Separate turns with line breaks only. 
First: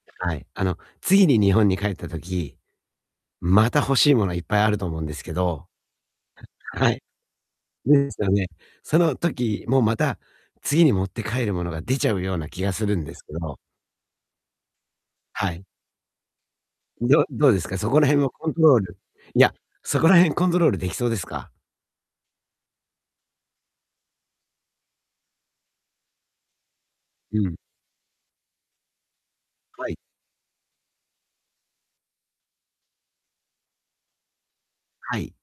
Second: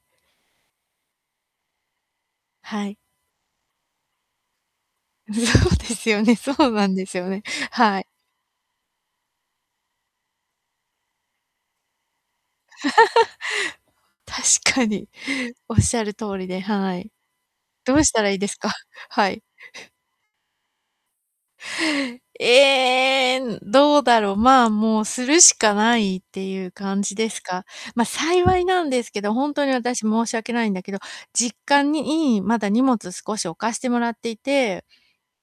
はい。あの、次に日本に帰った時、
はい。
また欲しいものはいっぱいあると思うんですけ
そ
ど
うですよね、そうな
は
ん
い。
ですよね。はい。
ですよね。その時もまた、次に持って帰る物が出ちゃうような気がするんですけども。
確かに。
はい。
おっしゃる通りではい。
どどうですか？そ
ど
こ
う
ら
した
辺を
らいいで
コン
す
ト
か？
ロール
は
い
い。
や、そこら辺コントロールできそうですか？
ええ、どうだろう、まあ、もうするしかないっていう感じで
う
す
ん。
か。ま、幸いなんですけど、ほんとに
はい。
私申し訳ないんだけど、実家にいいまだ荷物少し置かしてもらっていて
はい。